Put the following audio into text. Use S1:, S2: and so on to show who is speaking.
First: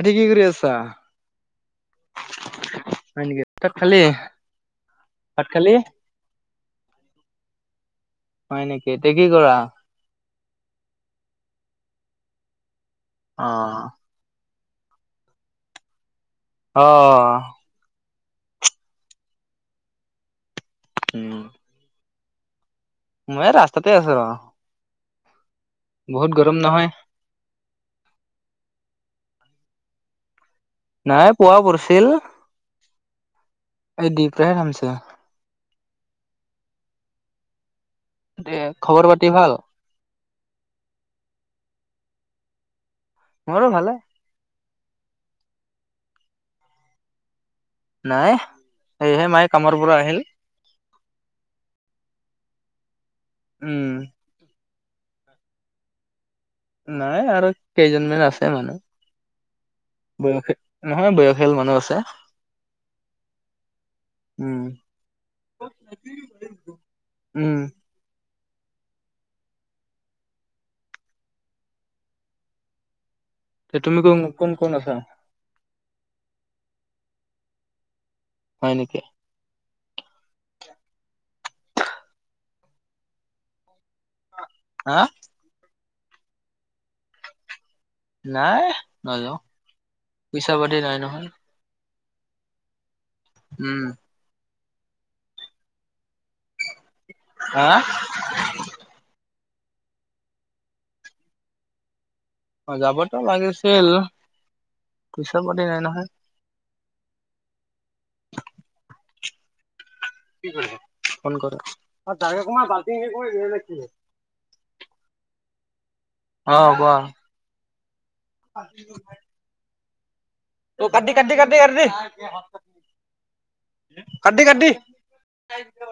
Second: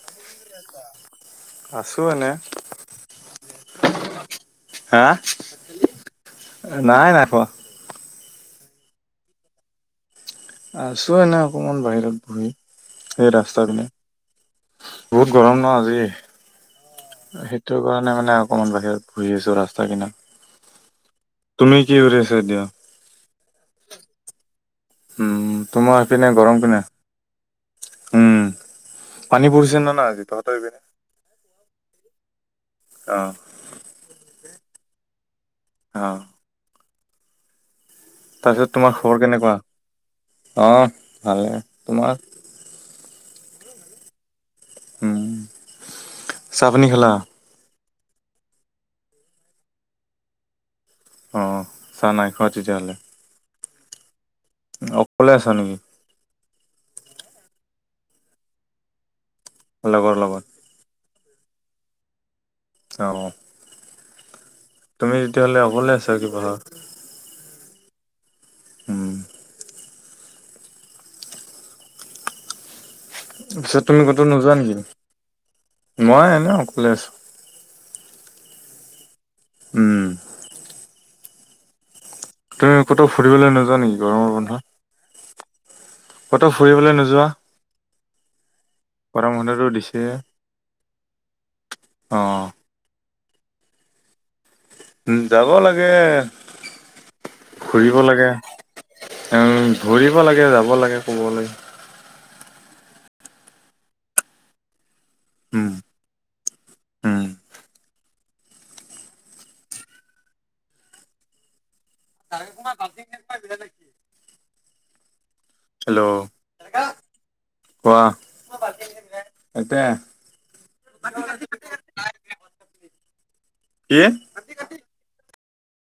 S1: আটি কি কৰি আছা
S2: আছো এনে
S1: হয় নিকি তৎ খালি
S2: হা?
S1: ভাত খালি
S2: নাই নাই খোৱা
S1: হয় নেকি এতি কি কৰা
S2: আছো এনে অকমান বাহিৰত বহি সেই
S1: অ
S2: ৰাস্তা পিনে বহুত গৰম ন আজি।
S1: অ
S2: সেইটো কাৰণে মানে অকণমান বাহিৰত ঘুৰি আছো ৰাস্তা কিনাৰত।
S1: উম,
S2: তুমি কি কৰি আছা এতিয়া।
S1: মই ৰাস্তাতে আছো অ,
S2: তোমাৰ হেপিনে গৰম কেনে। উম পানী পৰিছে নে নাই আজি তহঁতৰ এপিনে।
S1: নাই পুৱা পৰিছিল।
S2: অ,
S1: এই দি [unintelligible]
S2: অ
S1: দে
S2: তাৰপিছত তোমাৰ খবৰ
S1: পাতি ভাল?
S2: কেনেকুৱা অঁ ভালে তোমাৰ।
S1: মোৰো ভালে।
S2: উম চাপানি খালা।
S1: নাই সেয়েহে মায়ে কামৰ পৰা আহিল।
S2: অঁ চাহ নাই খোৱা তেতিয়া হ'লে।
S1: উম
S2: অকলে আছা নেকি।
S1: নাই আৰু কেইজনমান আছে
S2: লগৰ
S1: মানুহ
S2: লগত
S1: বয়স নহয় বয়শিয়াল মানুহ আছে।
S2: অঁ,
S1: উম,
S2: তুমি তেতিয়াহ'লে অকলে আছা আজি ঘৰত।
S1: উম
S2: উম
S1: তে
S2: তাৰপিছত তুমি
S1: কোন
S2: কতো
S1: কোন
S2: নোযোৱা
S1: কোন আছা?
S2: নেকি মই এনে অকলে আছোঁ।
S1: হয় নেকি।
S2: উম, তুমি কতো ফৰিবলৈ নোযোৱা নেকি গৰমৰ বন্ধত।
S1: হা,
S2: ক'তো ফুৰিবলৈ নোযোৱা।
S1: নাই
S2: গৰম
S1: নাযাও
S2: বন্ধটো দিছে।
S1: পইচা পাতি নাই নহয়।
S2: অ,
S1: উম
S2: উ যাব লাগে
S1: হা
S2: ফুৰিব লাগে। উ ধৰিব লাগে যাব লাগে কবালে।
S1: অ যাবতো লাগিছিল পইচা পাতি
S2: উম,
S1: নাই নহয়।
S2: উম,
S1: কি কৰি ফোন কৰিম বাতি কৰি কি,
S2: হেল্ল',
S1: অ কোৱা।
S2: কোৱা।
S1: [unintelligible]
S2: [unintelligible]
S1: কাটিদে কাটিদে কাটিদে কাটিদে,
S2: কি?
S1: কাটিদে কাটিদে। [unintelligible]